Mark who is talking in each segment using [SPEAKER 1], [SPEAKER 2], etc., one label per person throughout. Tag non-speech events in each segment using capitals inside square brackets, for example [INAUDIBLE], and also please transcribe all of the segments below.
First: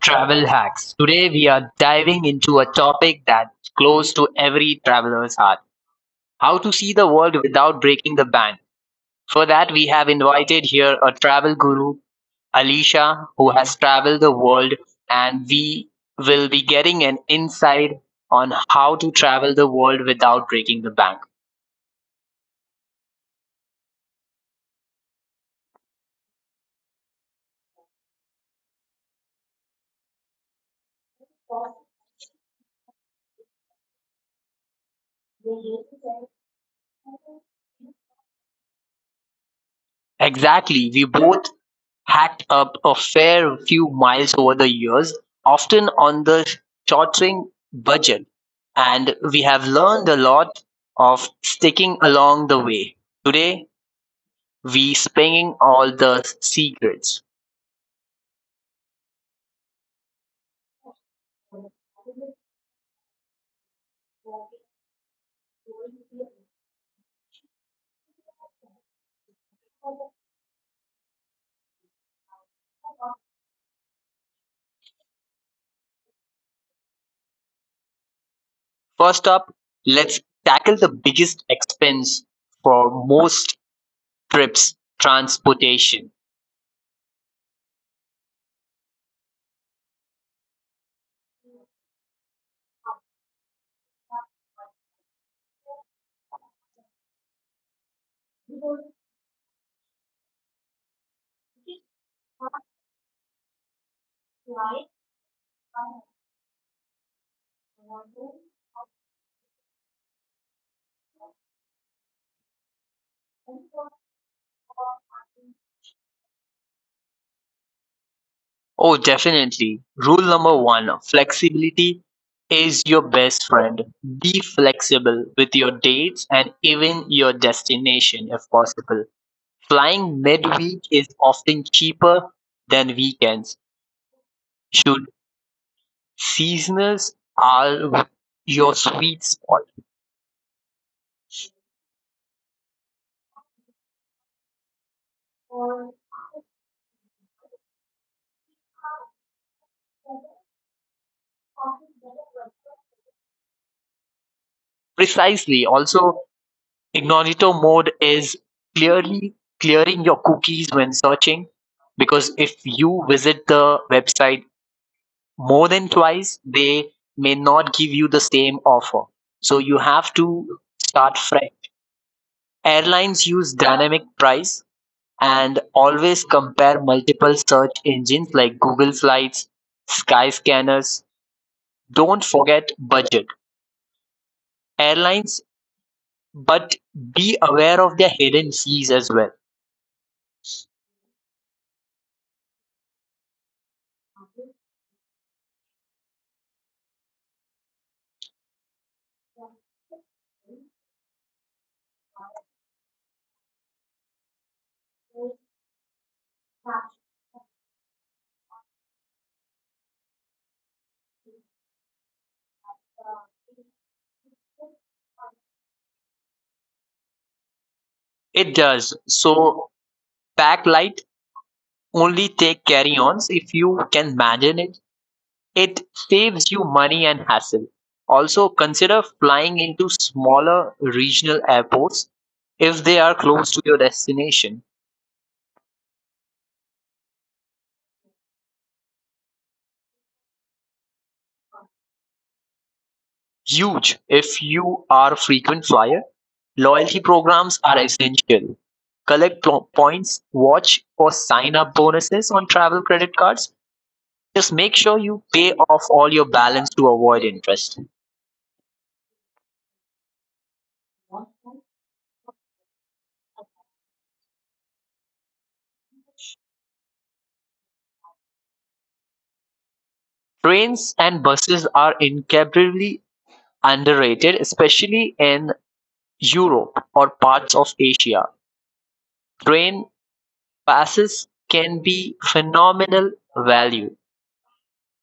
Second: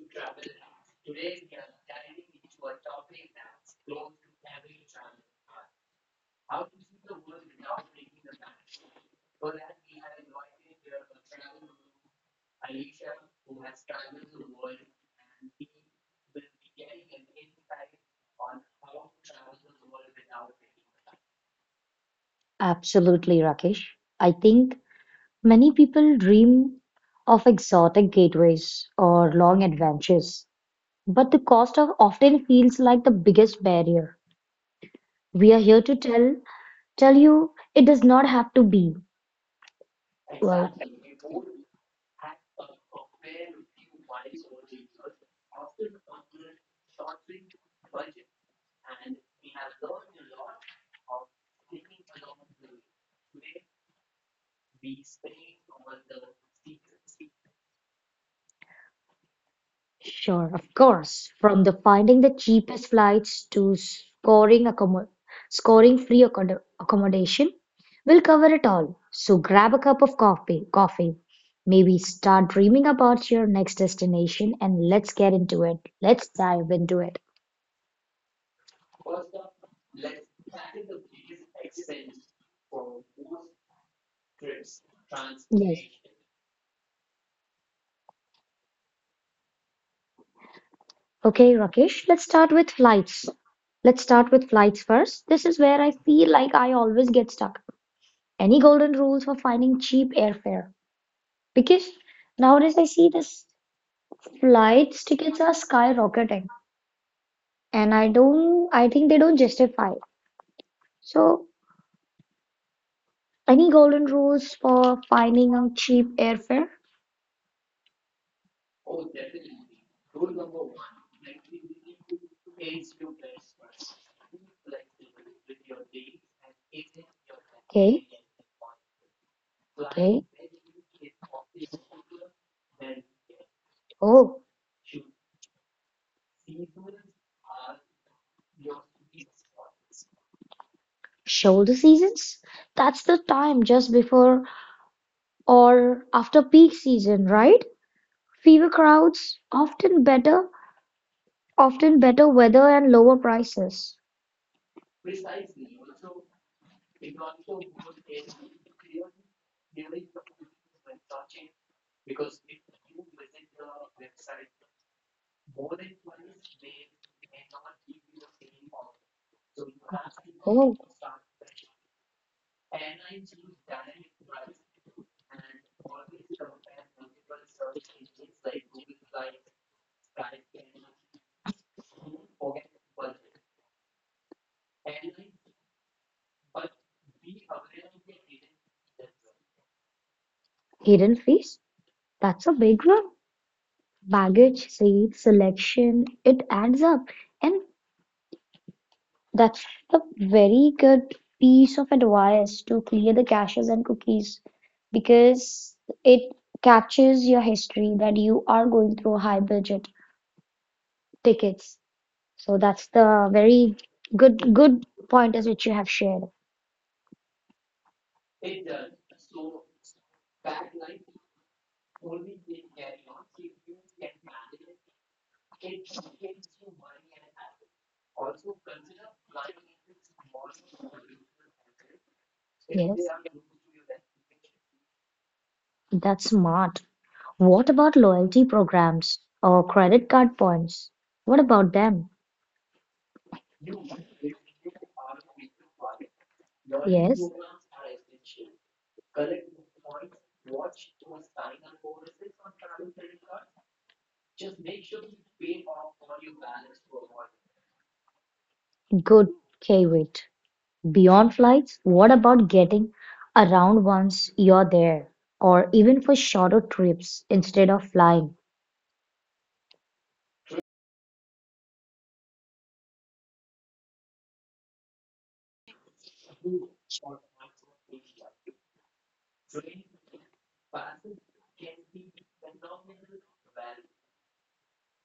[SPEAKER 1] Travel Hacks. Today we are diving into a topic that's close to every traveler's heart, how to see the world without breaking the bank. For that, we have invited here a travel guru, Alicia, who has traveled the world, and we will be getting an insight on how to travel the world without breaking the bank.
[SPEAKER 2] Absolutely, Rakesh. I think many people dream of exotic gateways or long adventures, but the cost of often feels like the biggest barrier. We are here to tell you it does not have to be. Well,
[SPEAKER 1] Exactly, we both hacked up a fair few miles over the years, often on the shoestring budget, and we have learned a lot of sticking along the way. Today, we spinning all the secrets.
[SPEAKER 2] sure, of course. From the finding the cheapest flights to scoring free accommodation, we'll cover it all. So grab a cup of coffee. Maybe start dreaming about your next destination and let's get into it. Let's dive into it.
[SPEAKER 1] First up, let's tackle the biggest expense for most
[SPEAKER 2] Yes.
[SPEAKER 1] trips transportation.
[SPEAKER 2] Okay, Rakesh, let's start with flights. Let's start with flights first. This is where I feel like I always get stuck. Any golden rules for finding cheap airfare? Because nowadays I see this flights tickets are skyrocketing, and I don't, I think they don't justify. So, any golden rules for finding a cheap airfare?
[SPEAKER 1] Oh, definitely. Rule number one, flexibility is your best friend. Be flexible with your dates and even your
[SPEAKER 2] Okay,
[SPEAKER 1] destination if possible.
[SPEAKER 2] okay.
[SPEAKER 1] Flying midweek is often cheaper than weekends,
[SPEAKER 2] Oh,
[SPEAKER 1] should seasonals are your sweet spot.
[SPEAKER 2] shoulder seasons? That's the time just before or after peak season, right? Fewer crowds, often better weather and lower prices.
[SPEAKER 1] Precisely. Also, incognito mode is clearly clearing your cookies when searching, because if you visit the website more than twice, they may not give you the same offer. So you have to
[SPEAKER 2] Oh,
[SPEAKER 1] start fresh. Airlines use dynamic price, and always compare multiple search engines like Google Flights, Skyscanners. Don't forget budget. Airlines, but be aware of their hidden fees as well.
[SPEAKER 2] hidden fees? That's a big one. Baggage, seat, selection, it adds up. And that's a very good piece of advice to clear the caches and cookies because it captures your history that you are going through high budget tickets. So that's the very good pointers which you have shared.
[SPEAKER 1] It does. So pack light, only take carry-ons if you can manage it. It saves you money and hassle. Also, consider flying into smaller regional airports if
[SPEAKER 2] Yes,
[SPEAKER 1] they are close to your destination.
[SPEAKER 2] that's smart. What about loyalty programs or credit card points? What about them?
[SPEAKER 1] Huge if you are a frequent flyer. Loyalty
[SPEAKER 2] Yes,
[SPEAKER 1] programs are essential. Collect points, watch for sign up bonuses on travel credit cards. Just make sure you pay off all your balance to avoid interest.
[SPEAKER 2] good, Kavit. Beyond flights, what about getting around once you're there, or even for shorter trips instead of flying?
[SPEAKER 1] Trains and buses are incredibly underrated, especially in Europe or parts of Asia, train passes can be phenomenal value.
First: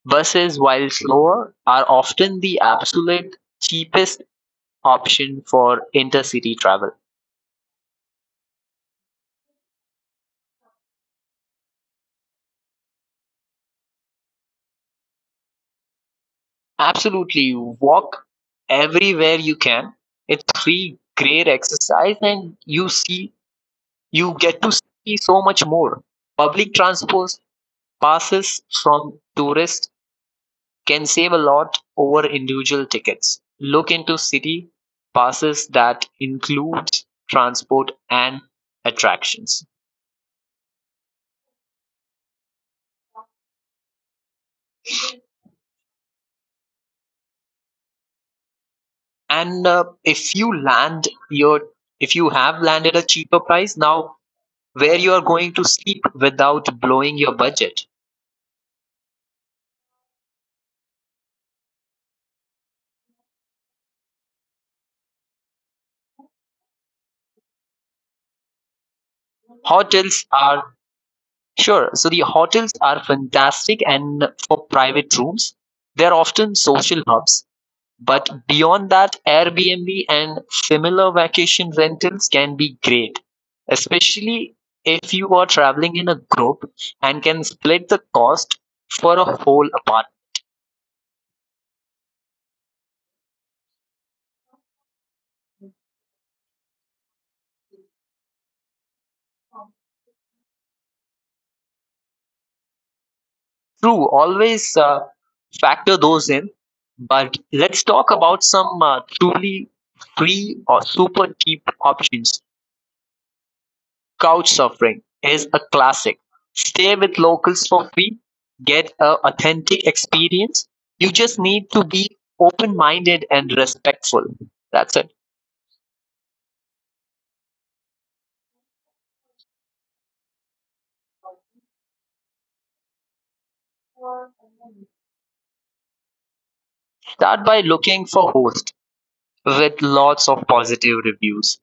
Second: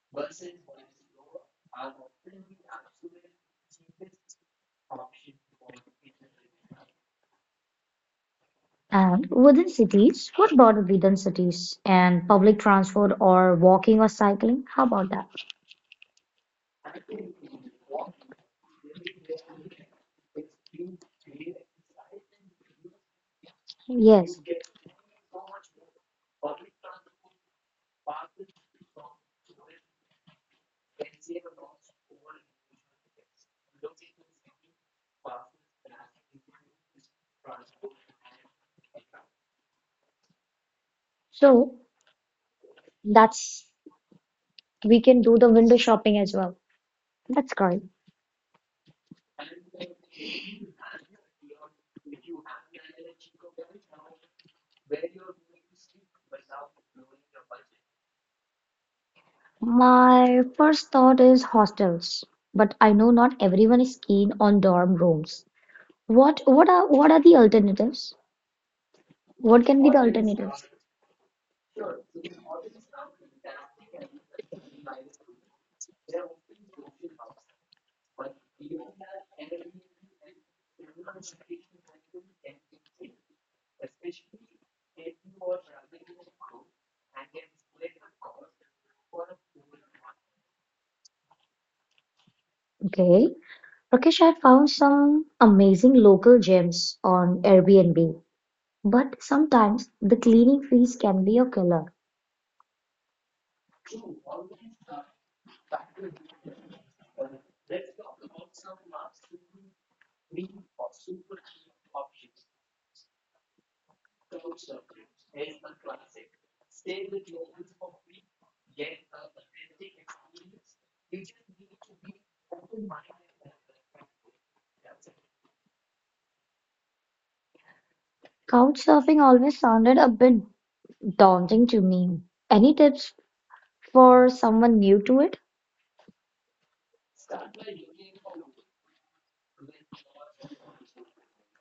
[SPEAKER 1] Buses, while slower, are often the absolute cheapest option for intercity travel.
[SPEAKER 2] And within cities, what about within cities and public transport or walking or cycling? How about that?
[SPEAKER 1] Absolutely, walk everywhere you can. It's free, great exercise, and
[SPEAKER 2] Yes.
[SPEAKER 1] you get to see so much more. Public transport passes from tourists can save a lot over individual tickets. Look into city passes that include transport and attractions.
[SPEAKER 2] So that's we can do the window shopping as well. That's great.
[SPEAKER 1] And if you land your if you have landed a cheaper price, now where you are going to sleep without blowing your budget.
[SPEAKER 2] My first thought is hostels, but I know not everyone is keen on dorm rooms. What are the alternatives? What can be the
[SPEAKER 1] Hotels
[SPEAKER 2] alternatives?
[SPEAKER 1] are sure. So the hotels are fantastic and for private rooms. They're often social hubs. But beyond that, Airbnb and similar vacation rentals can be great, especially if you are traveling in a group and can split the cost for a whole apartment.
[SPEAKER 2] Okay. Rakesh, I found some amazing local gems on Airbnb, but sometimes the cleaning fees can be a killer.
[SPEAKER 1] True, always factor those in. But let's talk about some truly free or super cheap options. Couch surfing is a classic. Stay with locals for free, get an authentic experience. You just need to be open-minded and respectful. That's it.
[SPEAKER 2] Couchsurfing always sounded a bit daunting to me. Any tips for someone new to it?
[SPEAKER 1] Start by looking for hosts with lots of positive reviews.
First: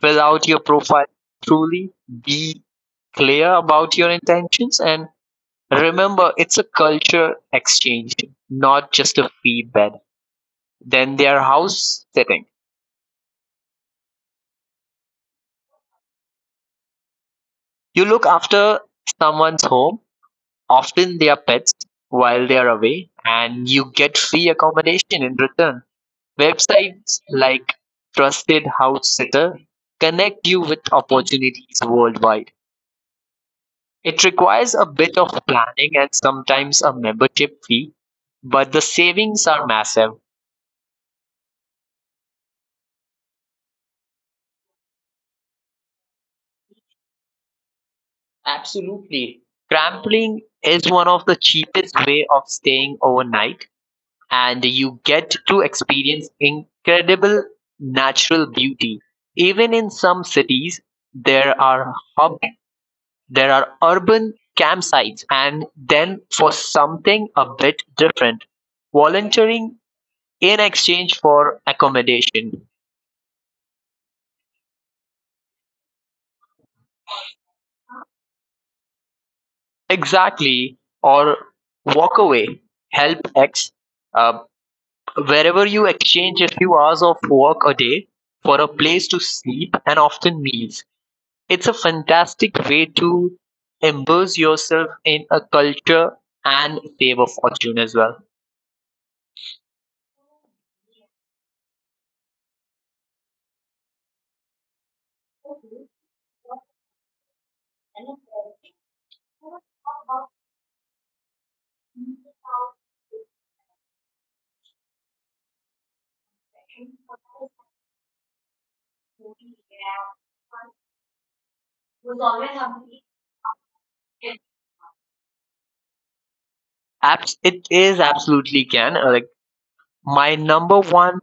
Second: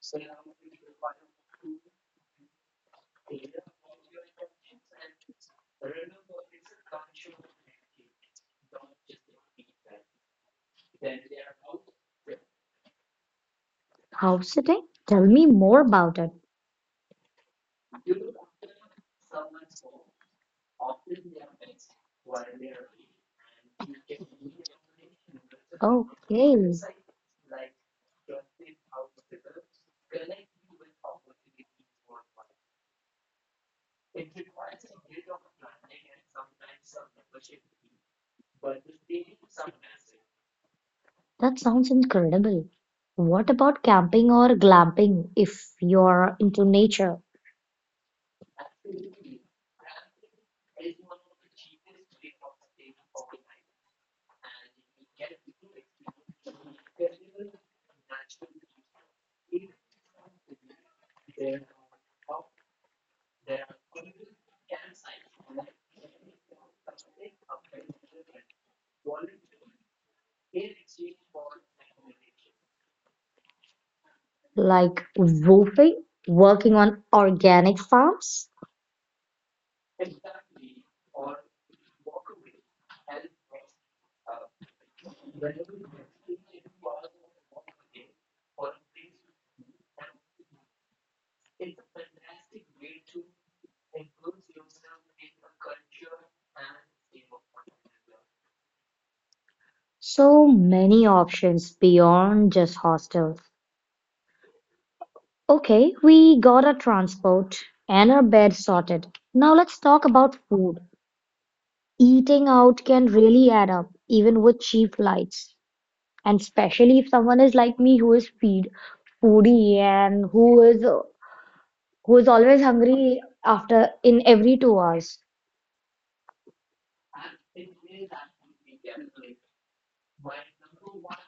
[SPEAKER 1] Fill out your profile truly, be clear about your intentions, and remember it's a culture exchange, not just a feedback. Then their house sitting.
[SPEAKER 2] House sitting? Tell me more about it. If
[SPEAKER 1] You
[SPEAKER 2] you
[SPEAKER 1] look
[SPEAKER 2] look after
[SPEAKER 1] after someone's
[SPEAKER 2] someone's
[SPEAKER 1] home,
[SPEAKER 2] home,
[SPEAKER 1] often they
[SPEAKER 2] often
[SPEAKER 1] are
[SPEAKER 2] their
[SPEAKER 1] pets
[SPEAKER 2] pets
[SPEAKER 1] while they are
[SPEAKER 2] voluntarily,
[SPEAKER 1] away, and
[SPEAKER 2] and
[SPEAKER 1] you
[SPEAKER 2] you
[SPEAKER 1] get
[SPEAKER 2] can
[SPEAKER 1] free
[SPEAKER 2] really
[SPEAKER 1] accommodation in return.
[SPEAKER 2] okay, emphasize
[SPEAKER 1] Websites
[SPEAKER 2] like
[SPEAKER 1] like Trusted
[SPEAKER 2] trusted how
[SPEAKER 1] House
[SPEAKER 2] to
[SPEAKER 1] Sitter connect
[SPEAKER 2] connect
[SPEAKER 1] you with
[SPEAKER 2] how to
[SPEAKER 1] opportunities worldwide. It requires a bit of planning and sometimes a membership fee, but the savings are massive.
[SPEAKER 2] that sounds incredible. What about camping or glamping if you're into nature,
[SPEAKER 1] Absolutely. Trampling is one of the cheapest way of staying overnight, and you get to experience incredible natural beauty. Even in some cities, there are there are urban campsites, and then for something a bit different, volunteering in exchange for accommodation.
[SPEAKER 2] like roofing, working on organic farms?
[SPEAKER 1] Exactly, or walk away, help X. Uh, Wherever you exchange a few hours of work a day for a place to sleep and often meals. It's a fantastic way to immerse yourself in a culture and save a fortune as well.
[SPEAKER 2] So many options beyond just hostels. Okay, we got our transport and our bed sorted. Now let's talk about food. Eating out can really add up, even with cheap flights. And especially if someone is like me who is feed foodie and who is always hungry after in every 2 hours.
[SPEAKER 1] It is absolutely can. Like my number one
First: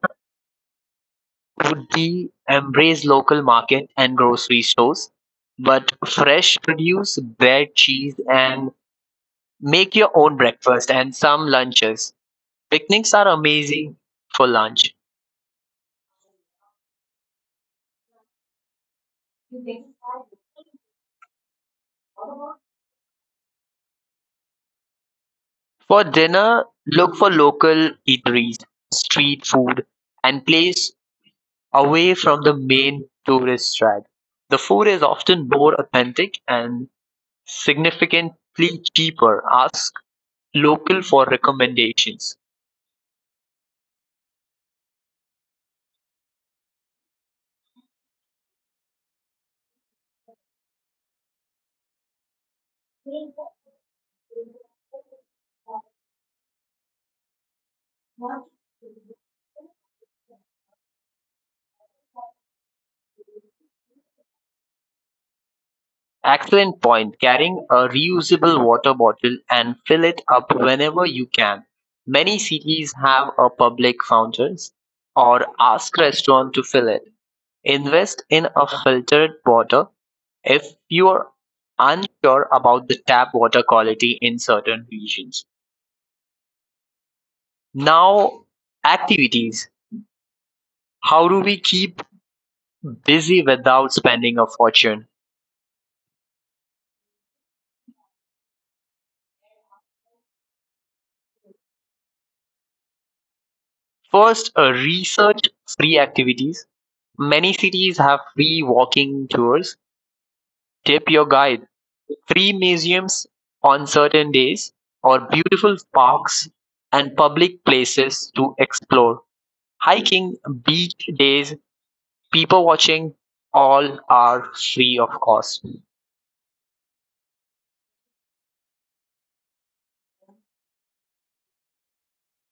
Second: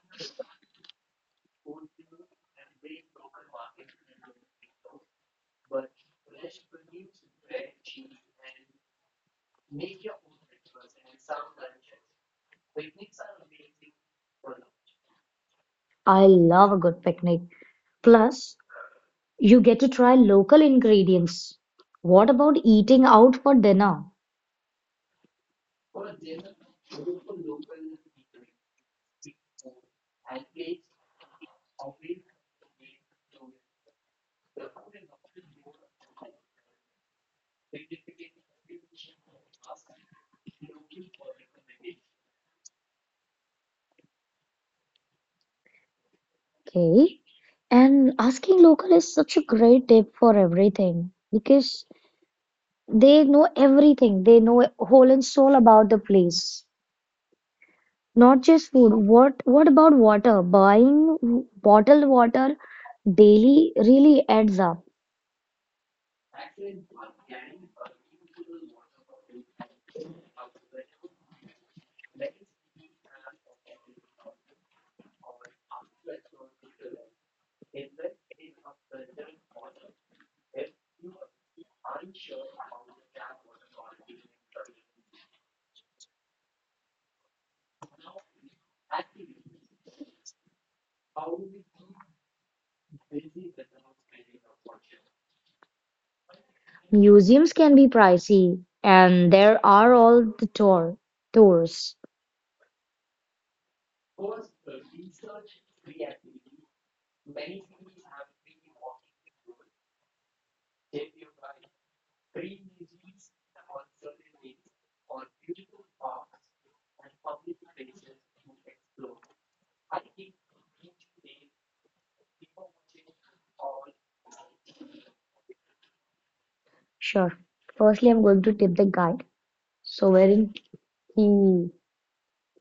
[SPEAKER 1] would be embrace local market and grocery stores, but fresh produce, bread, cheese, and make your own breakfast and some lunches. Picnics are amazing for lunch.
[SPEAKER 2] I love a good picnic. Plus, you get to try local ingredients. What about eating out for dinner?
[SPEAKER 1] For dinner, look for local eateries, street food, and place away from the main tourist track, the food is often more authentic and significantly cheaper. Ask local for recommendations.
[SPEAKER 2] Okay. And asking local is such a great tip for everything because they know everything. They know whole and soul about the place. Not just food. What about water? Bottled water daily really adds up.
[SPEAKER 1] Excellent point. Carrying a reusable water bottle and fill it up whenever you can. Many cities have a public fountains or ask restaurant to fill it. Invest in a filtered water if you are unsure about the tap water quality in certain regions. Now, activities. How do we keep busy without spending a fortune?
[SPEAKER 2] Museums can be pricey, and there are all the tours.
[SPEAKER 1] First, research free activities. Many cities have free walking tours. Tip your guide. Free museums on certain days, or beautiful parks and public places to explore. Hiking, beach days, people watching, all are free of cost.
[SPEAKER 2] Sure. Firstly, I'm going to tip the guide. So wherein he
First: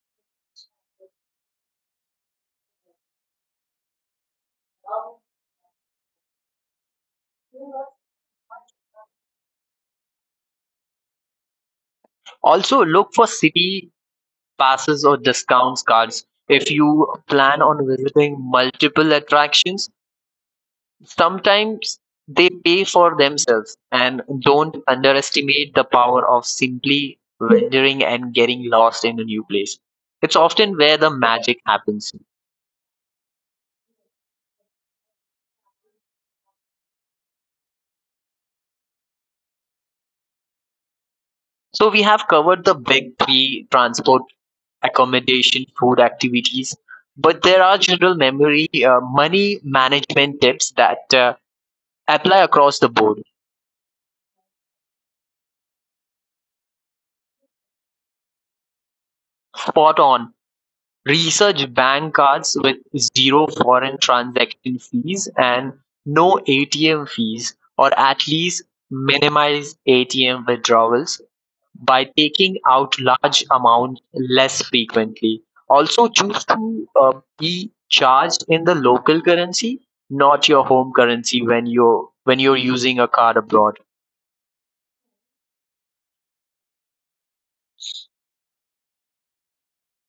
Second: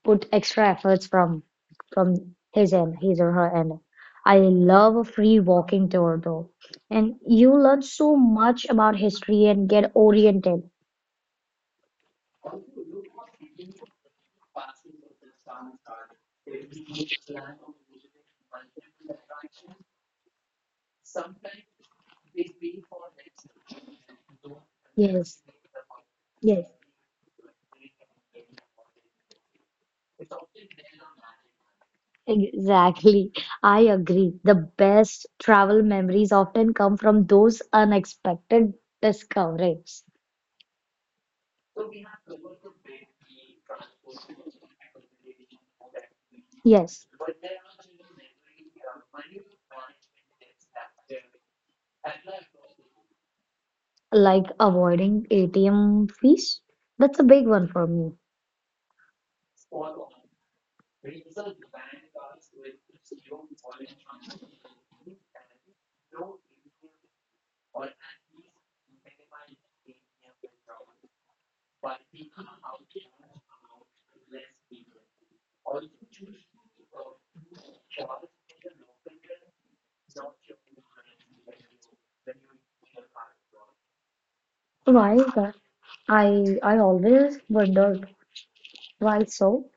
[SPEAKER 2] put extra efforts from his end, his or her end. I love a free walking tour though, and you learn so much about history and get oriented.
[SPEAKER 1] Also, look for city passes or discounts cards if you plan on visiting multiple attractions. Sometimes they pay for themselves, and don't
[SPEAKER 2] Yes,
[SPEAKER 1] underestimate the power of
[SPEAKER 2] yes,
[SPEAKER 1] simply wandering and getting lost in a new place. It's often where the magic happens.
[SPEAKER 2] exactly. I agree. The best travel memories often come from those unexpected discoveries.
[SPEAKER 1] So we have covered the big three, transport, accommodation, food, activities,
[SPEAKER 2] Yes.
[SPEAKER 1] but there are general memory money management tips that apply across the board.
[SPEAKER 2] Like avoiding ATM fees? That's a big one for me.
[SPEAKER 1] Spot on. Research bank cards with zero foreign transaction fees and no ATM fees, or at least minimize ATM withdrawals by taking out large amounts less frequently. Also, choose to be charged in the local currency, not your home currency when you're using a card abroad.
[SPEAKER 2] Why is that? I always wondered why so.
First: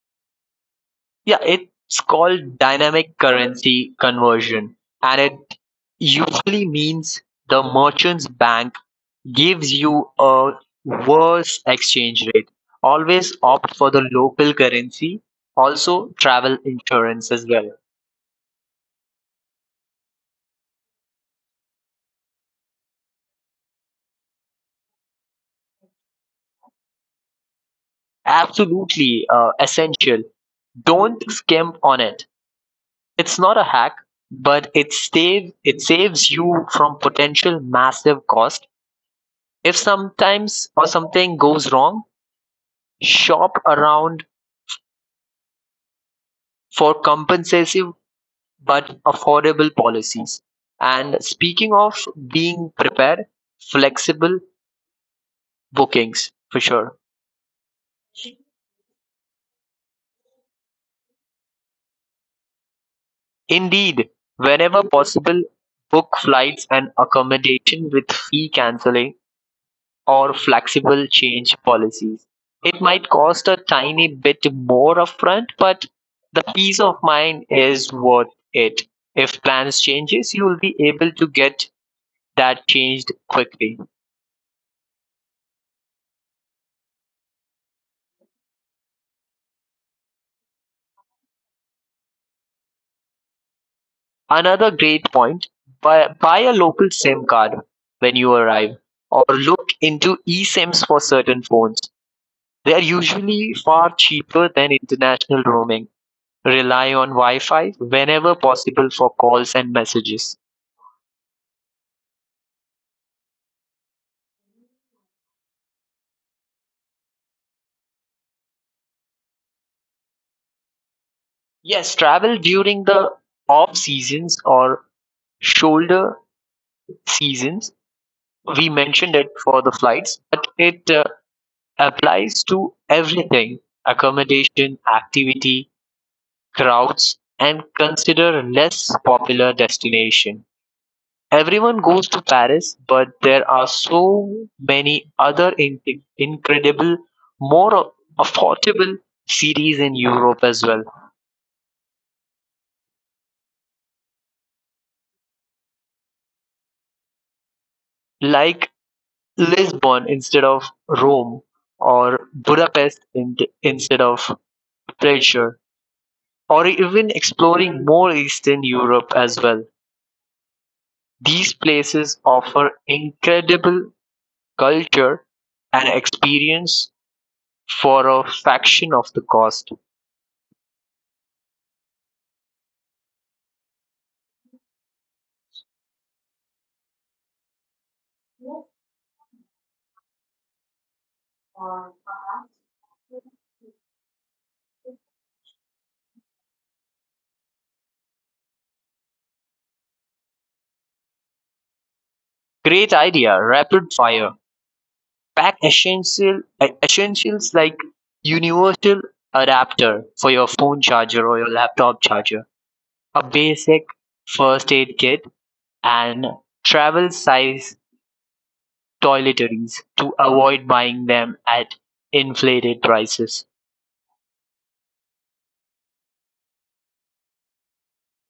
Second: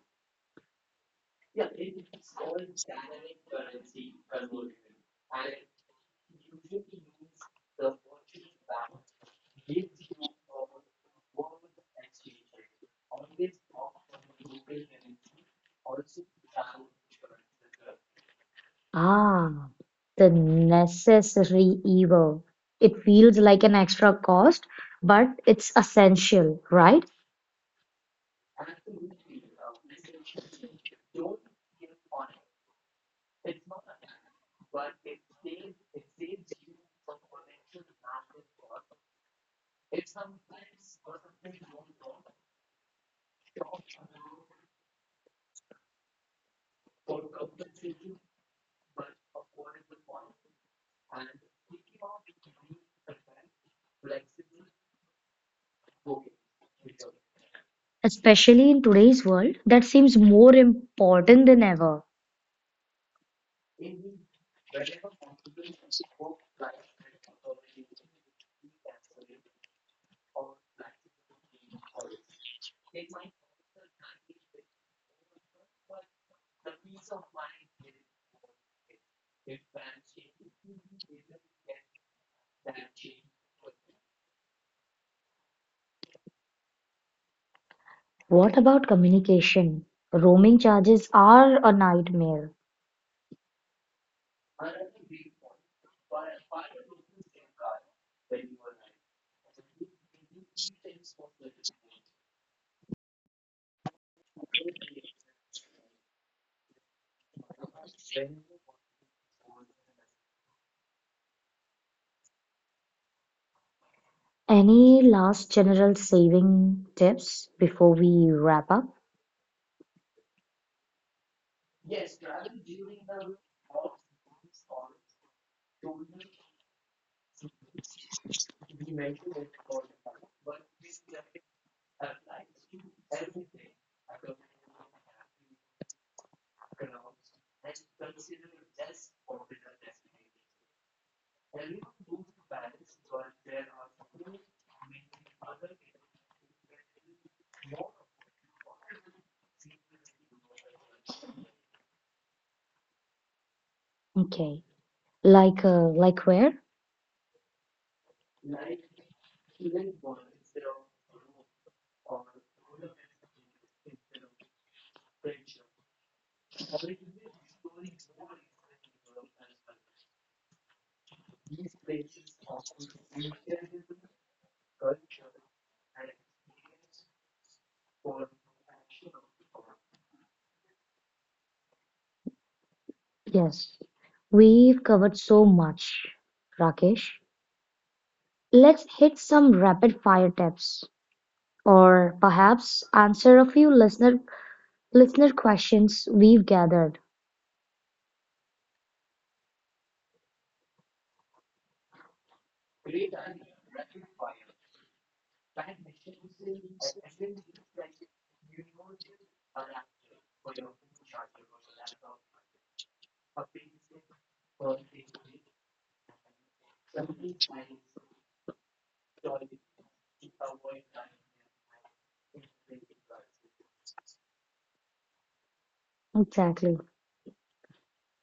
[SPEAKER 1] Yeah, it's called dynamic currency conversion, and it usually means the merchant's bank gives you a worse exchange rate. Always opt for the local currency, also travel insurance as well.
[SPEAKER 2] Ah, the necessary evil. It feels like an extra cost, but it's essential, right?
[SPEAKER 1] Absolutely essential. Don't skimp on it. It's not a hack, but it saves you from potential massive cost if sometimes or something goes wrong. Shop around for compensative but affordable policies. And speaking of being prepared, flexible bookings for sure.
[SPEAKER 2] Especially in today's world, that seems more important than ever.
[SPEAKER 1] Indeed, whenever possible, book flights and accommodation with fee cancelling or flexible change policies. It might cost a tiny bit more upfront, but the peace of mind is worth it. If plans changes, you will be able to get that changed quickly.
[SPEAKER 2] What about communication? Roaming charges are a nightmare.
[SPEAKER 1] Another great point, buy a local SIM card when you arrive, or look into eSIMs for certain phones. They are usually far cheaper than international roaming. Rely on Wi Fi whenever possible for calls and messages.
[SPEAKER 2] Any last general saving tips before we wrap up?
[SPEAKER 1] Yes, travel during the off seasons or shoulder seasons. We mentioned it for the flights, but it applies to everything, accommodation, activity, crowds, and consider less popular destination. Everyone goes to Paris, but there are so many incredible, more affordable cities in Europe as well,
[SPEAKER 2] Okay. Like where?
[SPEAKER 1] like Lisbon instead of Rome, or instead of Pressure, or even exploring more Eastern Europe as well. These places offer incredible culture and experience for a fraction of the cost.
[SPEAKER 2] Yes. We've covered so much, Rakesh. Let's hit some rapid fire tips or perhaps answer a few listener questions we've gathered.
[SPEAKER 1] Great idea, rapid fire. Pack essential, essentials like universal adapter for your phone charger or your laptop charger, a basic first aid kit, and travel size toiletries to avoid buying them at inflated prices.
[SPEAKER 2] Exactly.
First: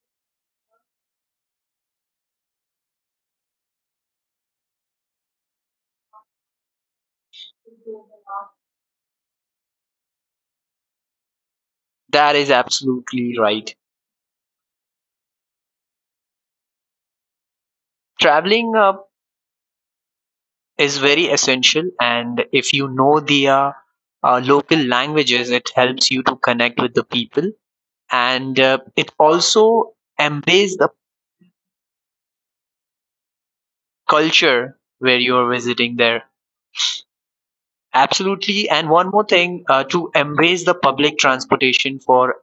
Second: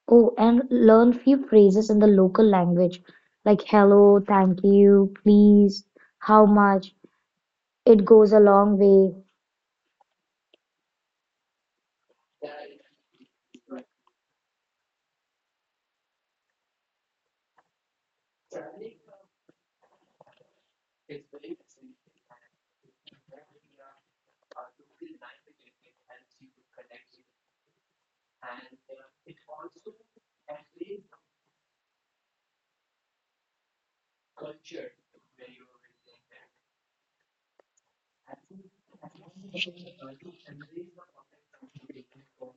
[SPEAKER 2] Oh, and learn few phrases in the local language like hello, thank you, please, how much. It goes a long way.
[SPEAKER 1] That is absolutely right. Traveling is very essential. And if you know the local languages, it helps you to connect with the people. And it also embrace the culture where you are visiting there. Absolutely. And one more thing, to embrace the public transportation for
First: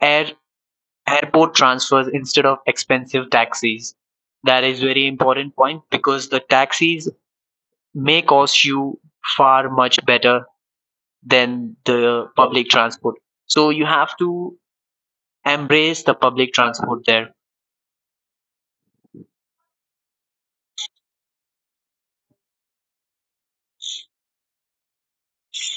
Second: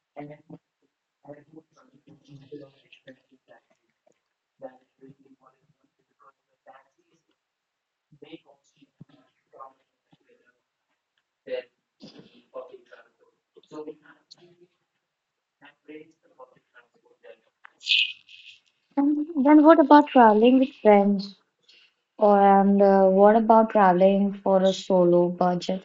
[SPEAKER 1] air airport transfers instead of expensive taxis. That is very important point, because the taxis may cost you far much better than the public transport. So you have to embrace the public transport there.
[SPEAKER 2] And then what about traveling with friends? Or and What about traveling for a solo budget?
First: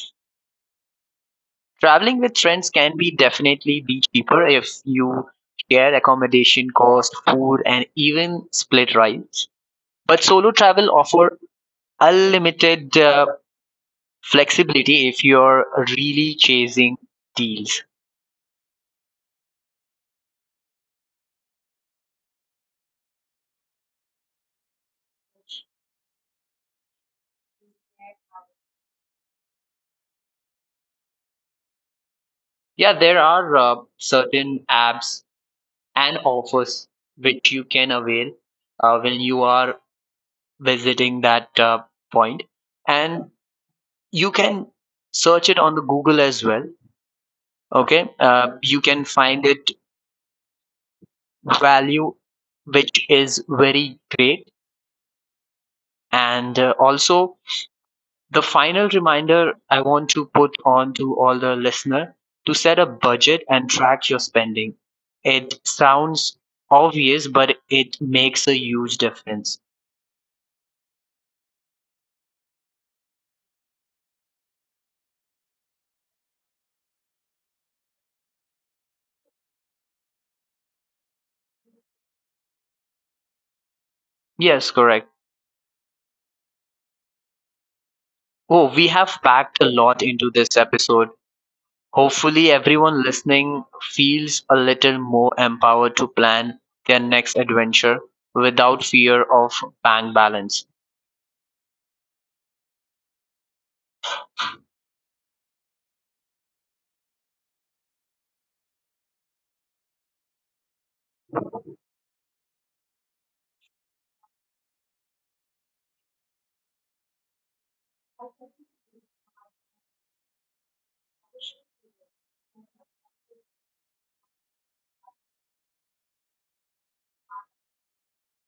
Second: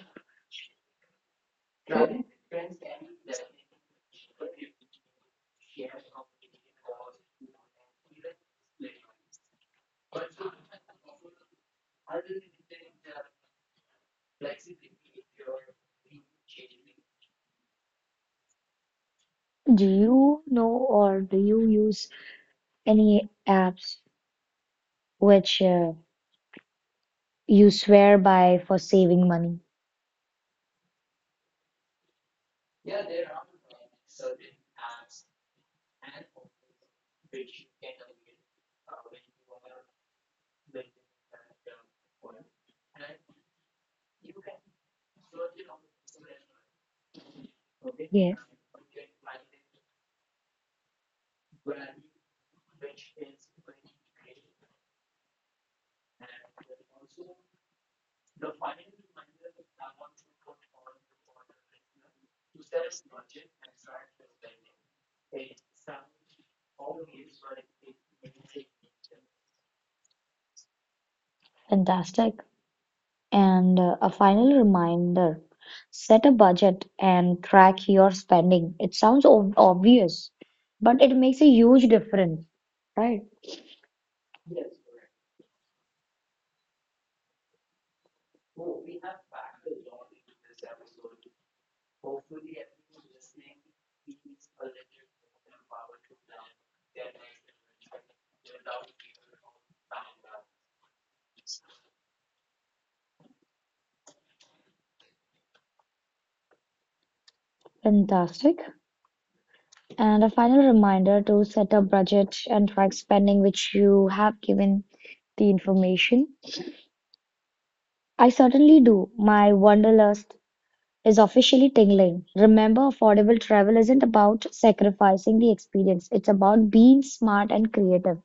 [SPEAKER 1] Traveling with friends can be definitely be cheaper if you share accommodation cost, food, and even split rides. But solo travel offer unlimited flexibility if you're really chasing deals.
[SPEAKER 2] Do you know or do you use any apps which you swear by for saving money?
[SPEAKER 1] Yeah, there are certain apps and offers which you can avail when you are visiting that point, and you can search it on the google as well. Okay,
[SPEAKER 2] Yes,
[SPEAKER 1] you can find it value, which is very great. And also, the final reminder I want to put on to all the listener, to set a budget and track your spending. It sounds obvious, but it makes a huge difference.
[SPEAKER 2] fantastic. And a final reminder set a budget and track your spending. It sounds obvious, but it makes a huge difference, right?
[SPEAKER 1] Yes, correct. Oh, we have packed a lot into this episode. Hopefully, everyone listening feels a little more empowered to plan their next adventure without fear of bank balance.
[SPEAKER 2] Fantastic. And a final reminder to set a budget and track spending, which you have given the information. I certainly do. My wanderlust is officially tingling. Remember, affordable travel isn't about sacrificing the experience, it's about being smart and creative.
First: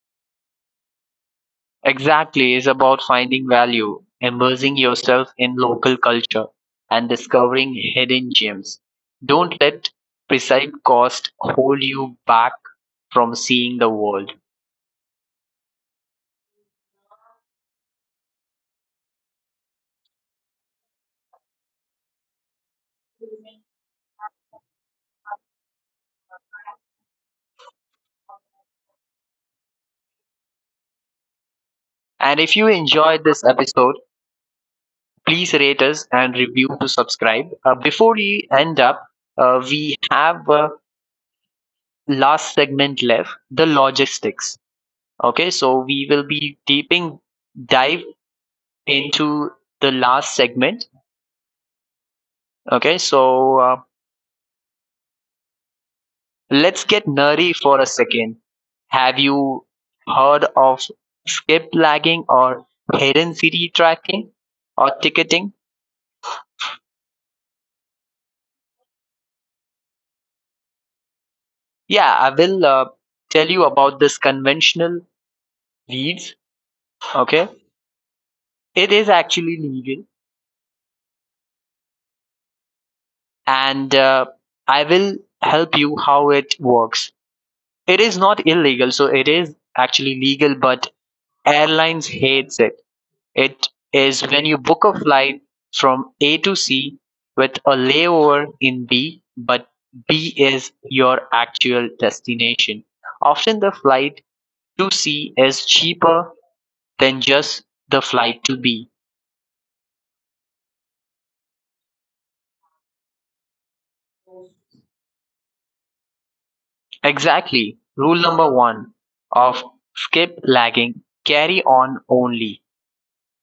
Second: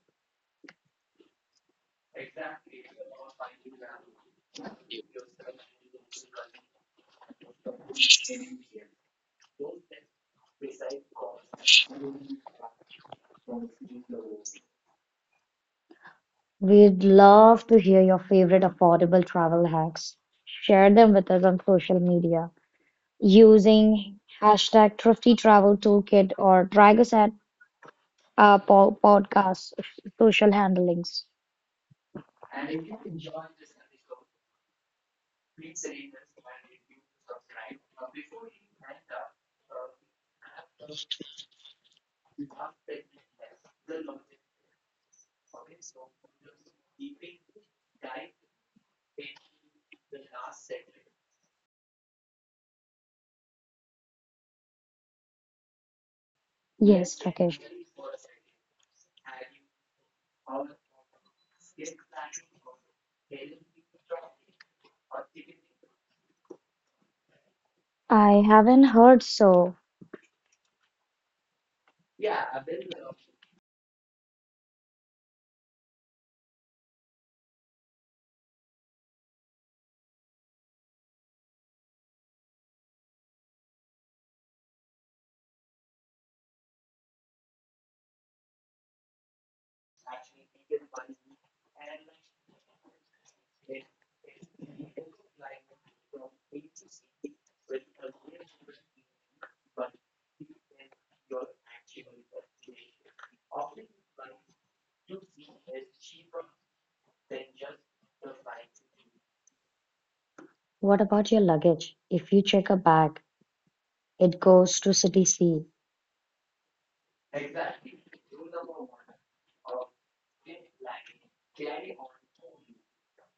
[SPEAKER 1] Exactly, is about finding value, immersing yourself in local culture, and discovering hidden gems. Don't let precise cost hold you back from seeing the world.
[SPEAKER 2] We'd love to hear your favorite affordable travel hacks. Share them with us on social media using hashtag Thrifty Travel Toolkit or drag us at our po podcast social handlings.
[SPEAKER 1] And if you enjoyed this episode, please rate us and review to subscribe. Before we end up, we have a last segment left the logistics. Okay, so we will be deeping dive into the last segment. Okay, so let's
[SPEAKER 2] Yes,
[SPEAKER 1] get
[SPEAKER 2] Rakesh.
[SPEAKER 1] nerdy for a second. Have you heard of skip lagging or hidden city tracking or ticketing?
[SPEAKER 2] I haven't heard so.
[SPEAKER 1] Yeah, I will tell you about this conventional weeds. Okay, it is actually legal, and I will help you how it works. It is not illegal, so it is actually legal, but airlines hates it. It is when you book a flight from A to C with a layover in B, but B is your actual destination. Often the flight to C is cheaper than just the flight to B.
[SPEAKER 2] What about your luggage? If you check a bag, it goes to city C.
[SPEAKER 1] Exactly, rule number one of skip lagging, carry on only,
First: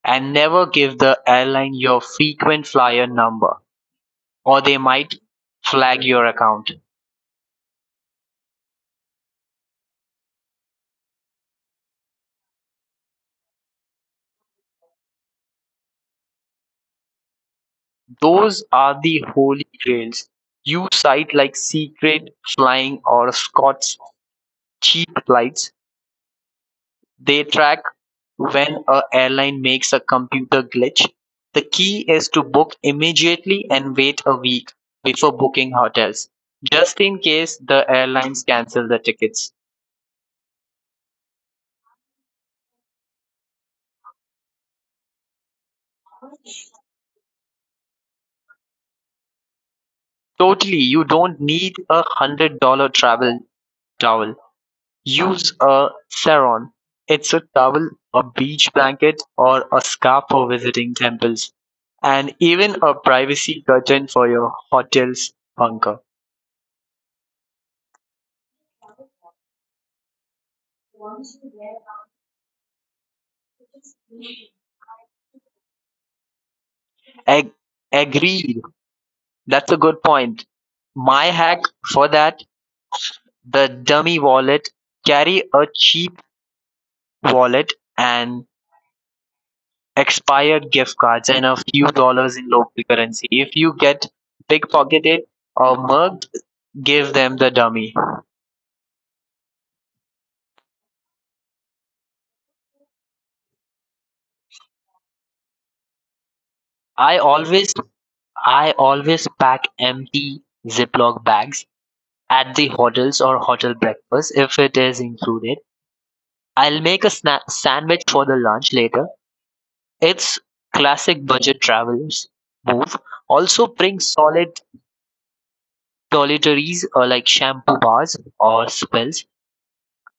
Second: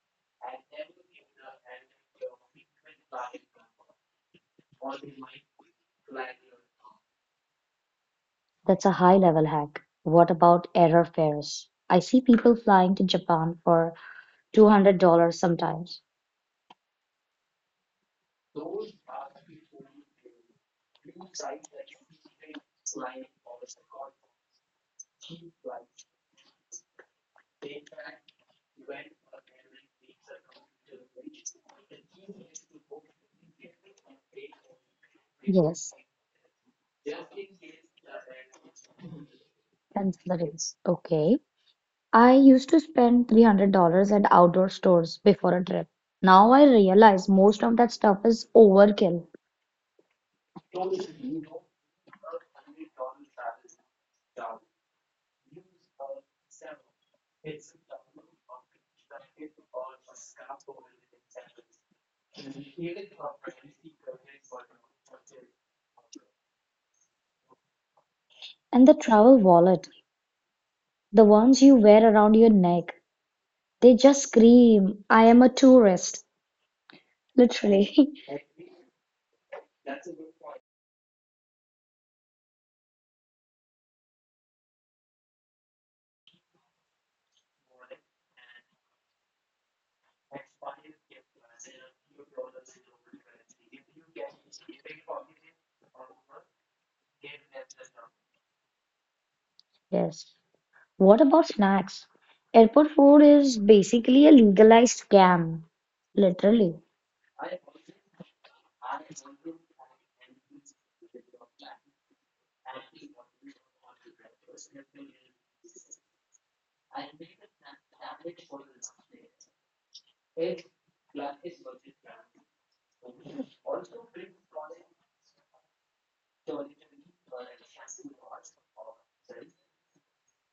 [SPEAKER 1] and never give the airline your frequent flyer number or they might flag your account.
[SPEAKER 2] That's a high-level hack. What about error fares? I see people flying to Japan for $200 sometimes.
[SPEAKER 1] Those are the holy grails you cite like Secret Flying or Scott's Cheap Flights. They track when a airline makes a computer glitch. The key is to book immediately and wait a week before booking hotels, just in case the airlines cancel the tickets.
[SPEAKER 2] Consider is okay. I used to spend $300 at outdoor stores before a trip. Now I realize most of that stuff is overkill.
[SPEAKER 1] Totally, you don't need $100 travel towel. Use a sarong. It's a towel, a beach blanket, or a scarf for visiting temples, and even a privacy curtain for your hotel's bunker.
[SPEAKER 2] And the travel wallet, the ones you wear around your neck, they just scream, I am a tourist. Literally.
[SPEAKER 1] Ag-
[SPEAKER 2] [LAUGHS]
[SPEAKER 1] agreed. That's a good point. My hack for that, the dummy wallet, carry a cheap wallet and expired gift cards and a few dollars in local currency. If you get pickpocketed or mugged, give them the dummy.
[SPEAKER 2] Yes. What about snacks? Airport food is basically a legalized scam. Literally.
[SPEAKER 1] I always I always pack empty Ziploc bags at the hotels or hotel breakfast if it is included. I'll make a sandwich for the lunch later. Its classic budget travelers move, also brings solid toiletries, like shampoo bars or spills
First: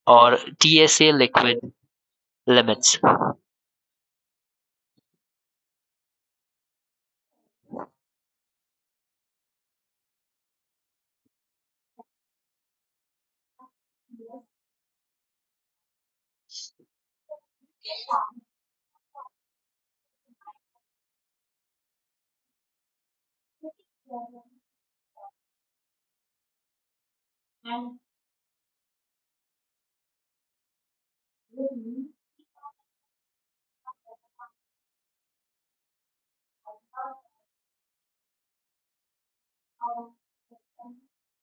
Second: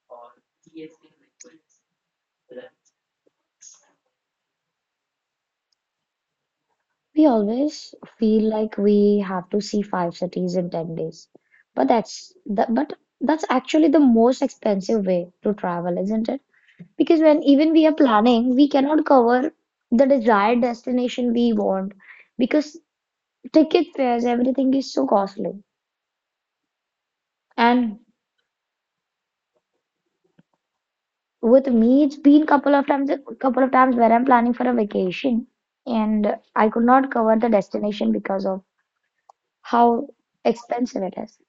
[SPEAKER 1] or TSA liquid limits.
[SPEAKER 2] We always feel like we have to see five cities in 10 days. But that's actually the most expensive way to travel, isn't it? Because when even we are planning, we cannot cover the desired destination we want because ticket fares, everything is so costly. And with me, it's been couple of times where I'm planning for a vacation and I could not cover the destination because of how expensive it is.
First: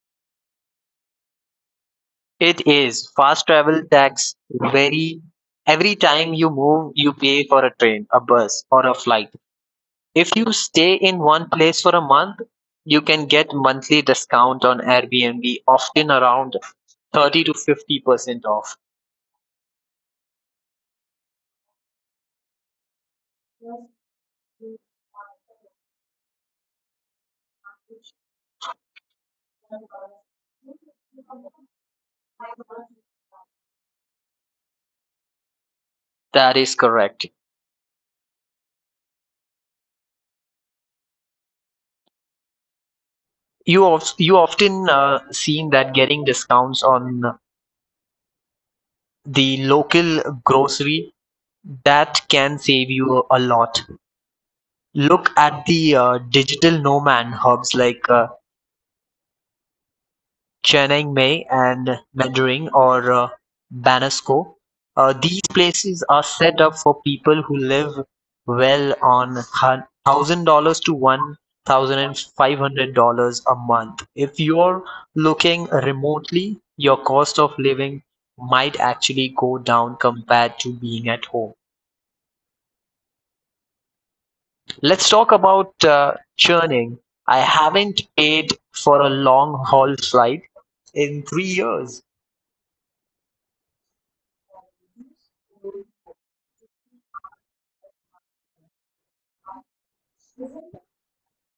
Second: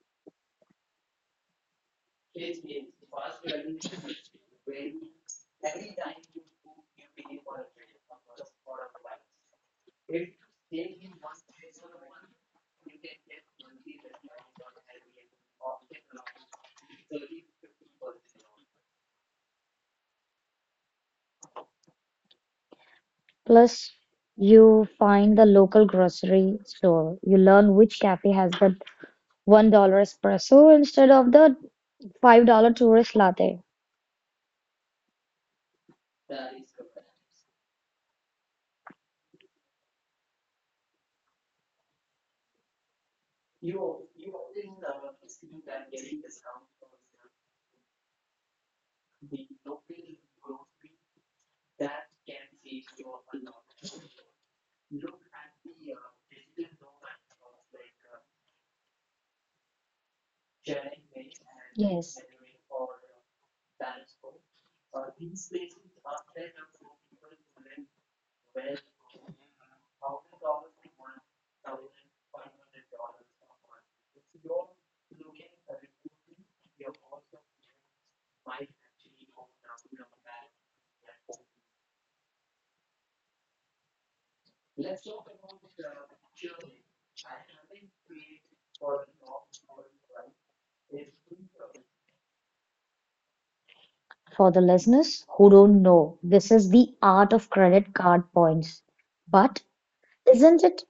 [SPEAKER 1] It is. Fast travel tax, very every time you move, you pay for a train, a bus, or a flight. If you stay in one place for a month, you can get monthly discount on Airbnb, often around 30 to 50% off.
[SPEAKER 2] Plus, you find the local grocery store. You learn which cafe has the $1 espresso instead of the $5 tourist latte.
[SPEAKER 1] That is correct. You often seen that getting discounts on the local grocery that can save you a lot. Look at the digital nomad hubs like Chiang Mai and
[SPEAKER 2] Yes.
[SPEAKER 1] Mandering or Banasco. These places are set up for people who live well on $1,000 to $1,500 a month. If you're looking remotely, your cost of living might actually go down compared to being at home. Let's talk about churning. I haven't paid for a long haul flight in 3 years.
[SPEAKER 2] For the listeners who don't know, this is the art of credit card points. But isn't it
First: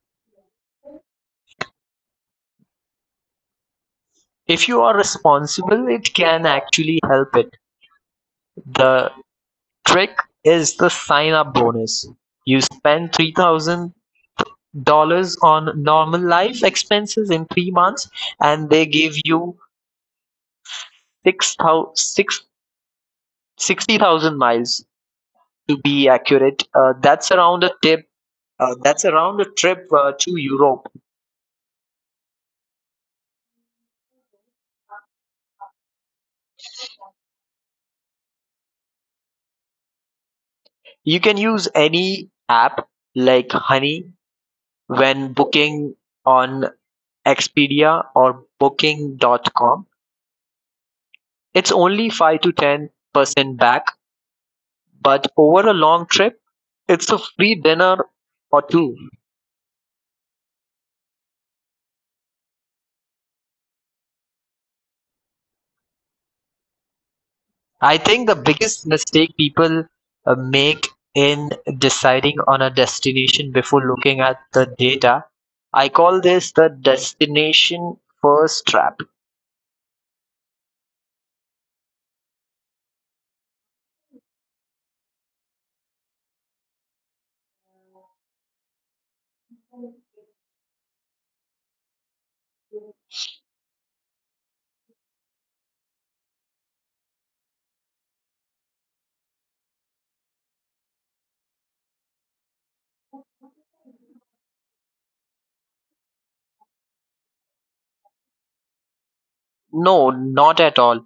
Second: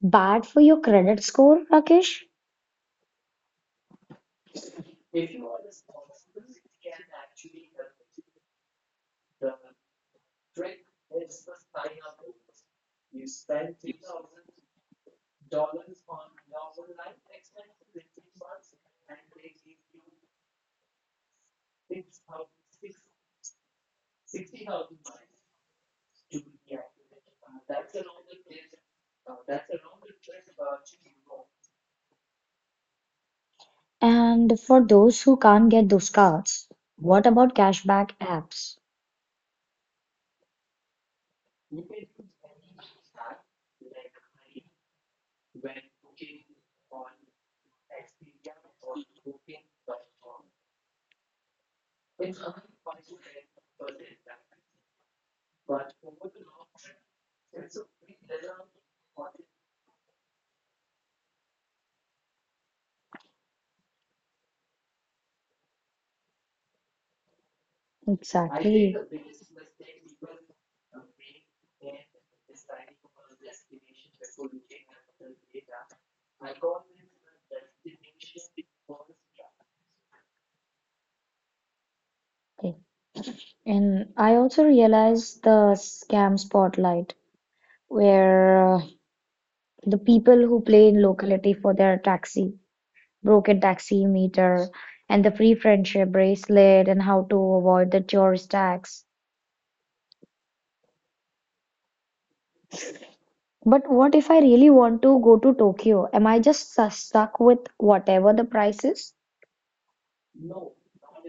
[SPEAKER 2] bad for your credit score, Rakesh?
[SPEAKER 1] If you are responsible, it can actually help it. The trick is the sign-up bonus. You spend $3,000 on normal life expenses in 3 months and they give you sixty thousand miles to be accurate. That's around a tip. That's around a trip to Europe.
[SPEAKER 2] And for those who can't get those cards, what about cashback apps?
[SPEAKER 1] You can use any app like Honey when booking on Expedia or Booking.com. It's only 5 to 10% back, but over a long trip, it's a free dinner or two. I think the biggest
[SPEAKER 2] Exactly.
[SPEAKER 1] mistake people make in deciding on a destination before looking at the data. I call this the destination first trap.
[SPEAKER 2] Okay. And I also realized the scam spotlight where the people who play in locality for their taxi, broken taxi meter, and the free friendship bracelet and how to avoid the tourist tax. But what if I really want to go to Tokyo? Am I just stuck with whatever the price is?
[SPEAKER 1] No, not at all.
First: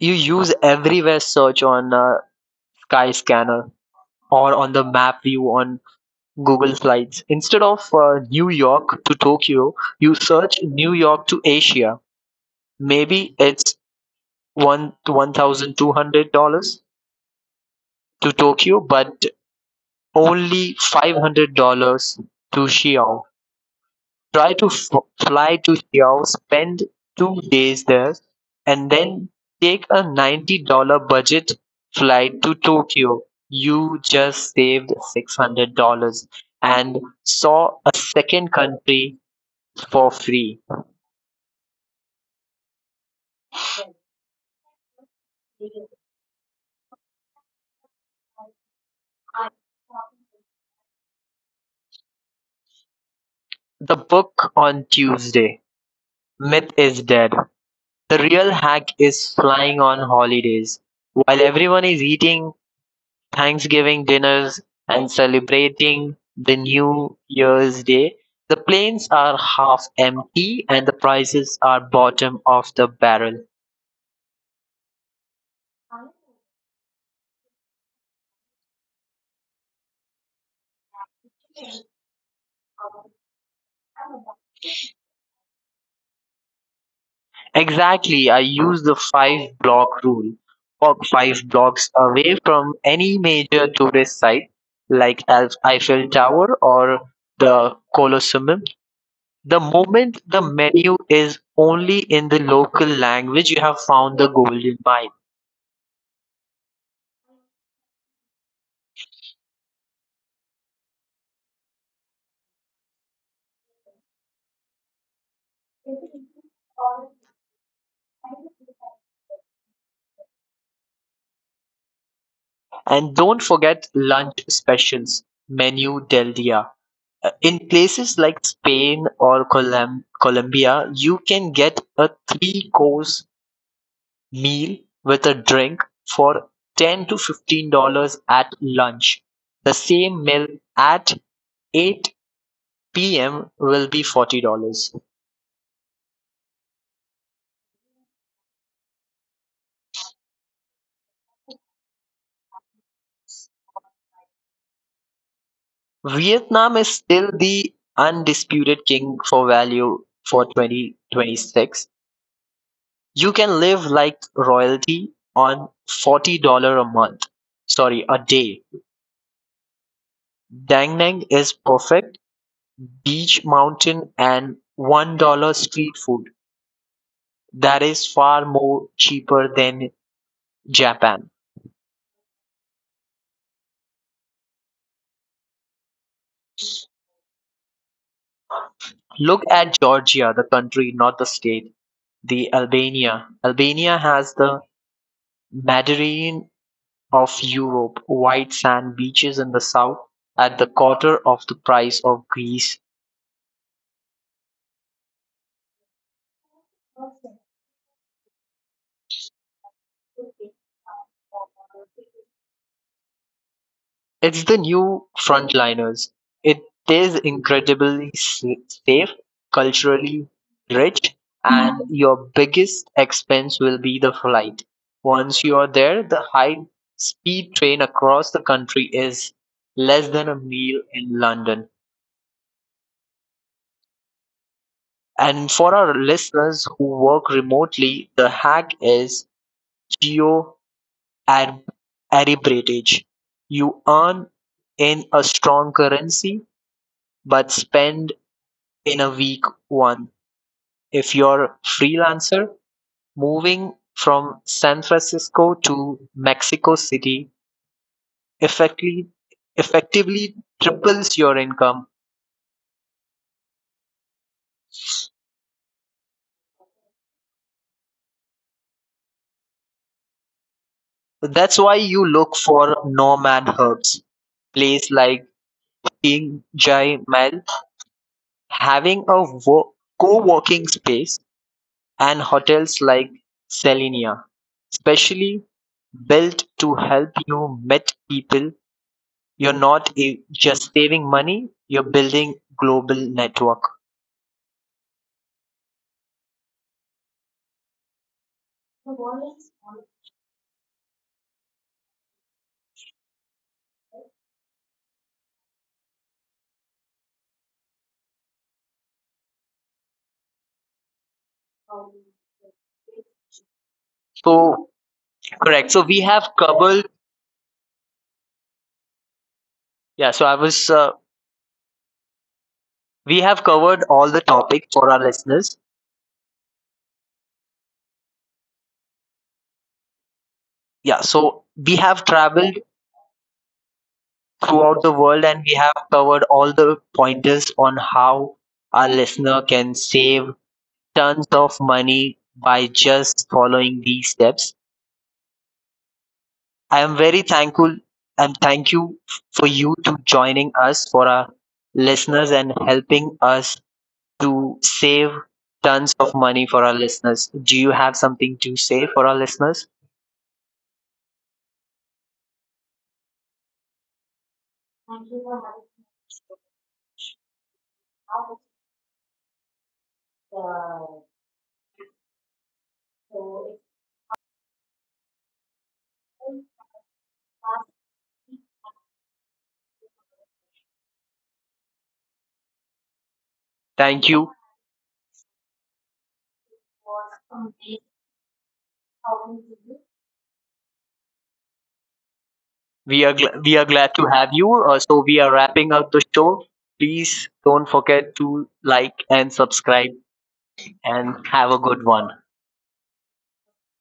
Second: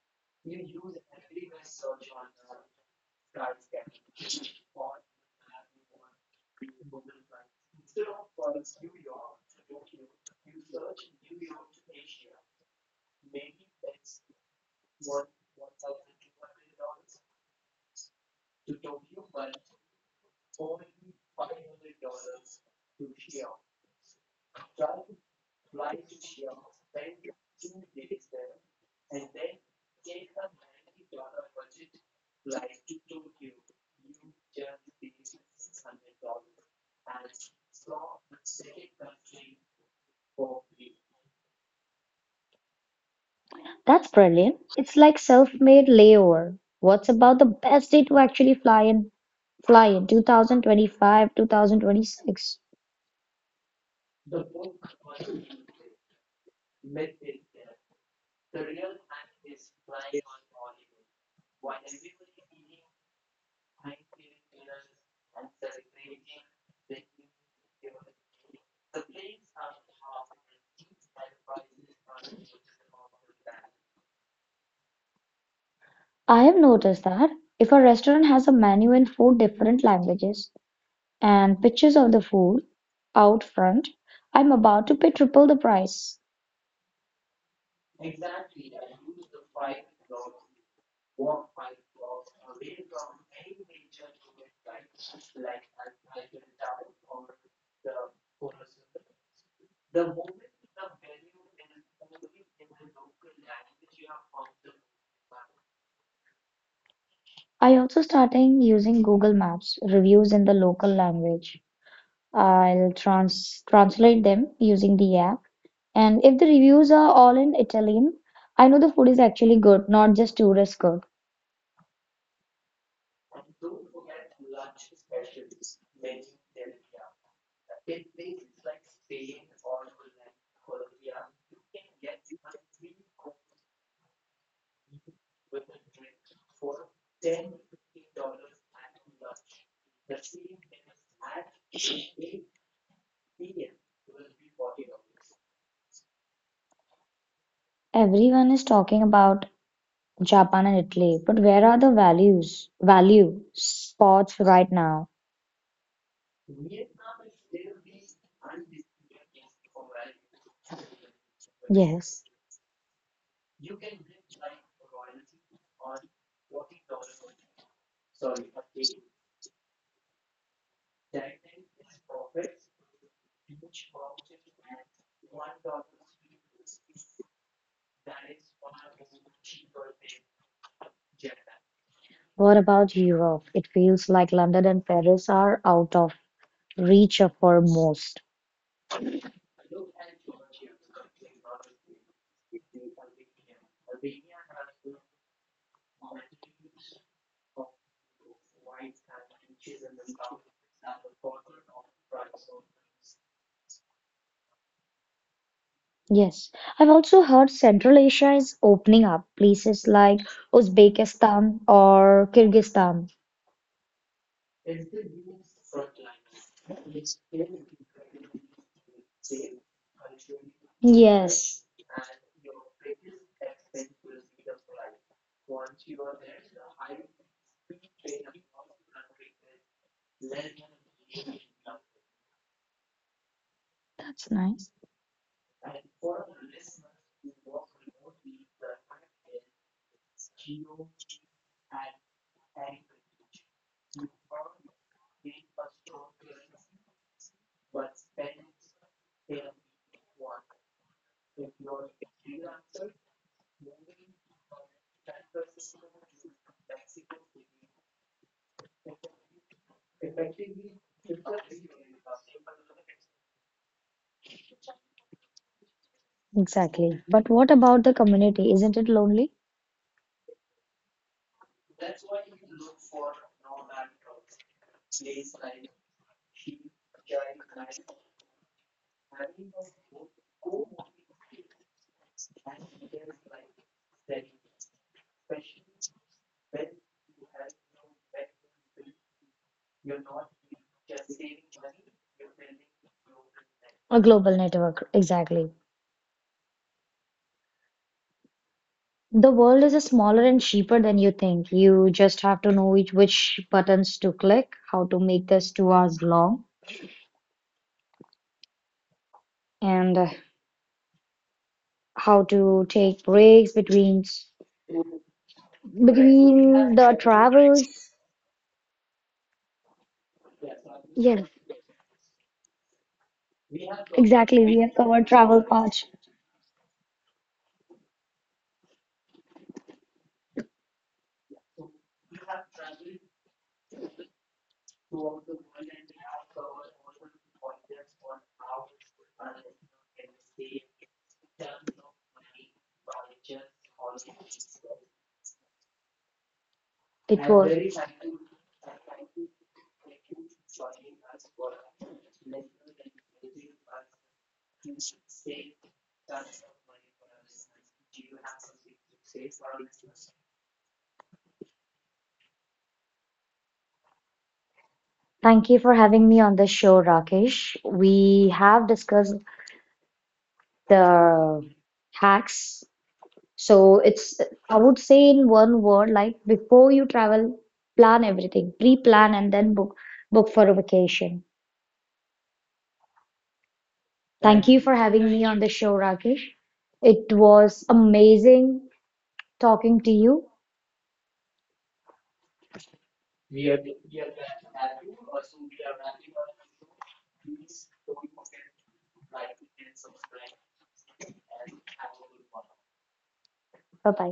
[SPEAKER 1] You use everywhere search on Skyscanner or on the map view on Google Slides. Instead of New York to Tokyo, you search New York to Asia. Maybe it's one thousand two hundred dollars to Tokyo, but only $500 to Xiao. Try to fly to Xiao, spend 2 days there, and then take a $90 budget flight to Tokyo. You just saved $600 and saw a second country for free.
[SPEAKER 2] That's brilliant. It's like self-made layover. What's about the best day to actually fly in? Fly in 2025, 2026.
[SPEAKER 1] The book on Tuesday, myth is dead. The real hack is flying on holidays. While everyone is eating Thanksgiving dinners and celebrating the New Year's Day, the planes are half empty and the prices are bottom of the barrel.
[SPEAKER 2] I have noticed that if a restaurant has a menu in four different languages and pictures of the food out front, I'm about to pay triple the price.
[SPEAKER 1] Exactly, I use the five block rule. Walk five blocks away from any major tourist site like Eiffel Tower or the Colosseum. The moment the menu is only in the local language, you have found the golden mine.
[SPEAKER 2] I also starting using Google Maps reviews in the local language. I'll translate them using the app. And if the reviews are all in Italian, I know the food is actually good, not just tourist good.
[SPEAKER 1] And don't forget lunch specials, menu del dia. In places like Spain or Colombia, you can get a three course meal with a drink for $10 to $15 at lunch. The same meal at 8 p.m. will be $40.
[SPEAKER 2] Everyone is talking about Japan and Italy, but where are the values, value spots right now?
[SPEAKER 1] Vietnam is still the undisputed king for value for 2026.
[SPEAKER 2] Yes.
[SPEAKER 1] You can live like royalty on $40 a month. Sorry, a day. Da Nang is perfect beach, mountain, and $1 street food that is far more cheaper than Japan.
[SPEAKER 2] What about Europe? It feels like London and Paris are out of reach for most.
[SPEAKER 1] Look at Georgia, the country, not the state. The Albania. Albania has the Mediterranean of Europe, white sand beaches in the south at the quarter of the price of Greece.
[SPEAKER 2] Yes, I've also heard Central Asia is opening up, places like Uzbekistan or Kyrgyzstan.
[SPEAKER 1] It's the new frontliners. It is incredibly safe, culturally rich,
[SPEAKER 2] Yes,
[SPEAKER 1] and your biggest expense will be the flight. Once you are there, the high speed train across the country is less than a meal in London.
[SPEAKER 2] that's nice.
[SPEAKER 1] And for our listeners who work remotely, the hack is geo arb- arbitrage. You earn in a strong currency but spend in a week one. If you're a freelancer moving from San Francisco to Mexico City, effectively effectively triples your income.
[SPEAKER 2] Exactly. But what about the community? Isn't it lonely?
[SPEAKER 1] That's why you look for nomad hubs. Place like King Jai Mall, having a co-working space and hotels like Selenia, especially built to help you meet people. You're not a, just saving money, you're building global network.
[SPEAKER 2] A global network, exactly. The world is a smaller and cheaper than you think. You just have to know which buttons to click, how to make this 2 hours long, and how to take breaks
[SPEAKER 1] So correct. So we have
[SPEAKER 2] between the
[SPEAKER 1] covered
[SPEAKER 2] travels.
[SPEAKER 1] yeah, so I was we have covered all the topic for our listeners. Yeah, so we have traveled throughout the world and we have covered all the pointers on how our listener can save tons of money by just following these steps. I am very thankful and thank you for you to joining us for our listeners and helping us to save tons of money for our listeners. Do you have something to say for our listeners?
[SPEAKER 2] Thank you for having me on the show, Rakesh. We have discussed the hacks. So it's, I would say in one word, like before you travel, plan everything, pre-plan and then book for a vacation.
[SPEAKER 1] Thank
[SPEAKER 2] Thank you
[SPEAKER 1] you.
[SPEAKER 2] for having me on the show, Rakesh. It was amazing talking to you.
[SPEAKER 1] We are glad to have you. So we are wrapping up the show. Please don't forget to like and subscribe and have a good one.
[SPEAKER 2] Bye bye.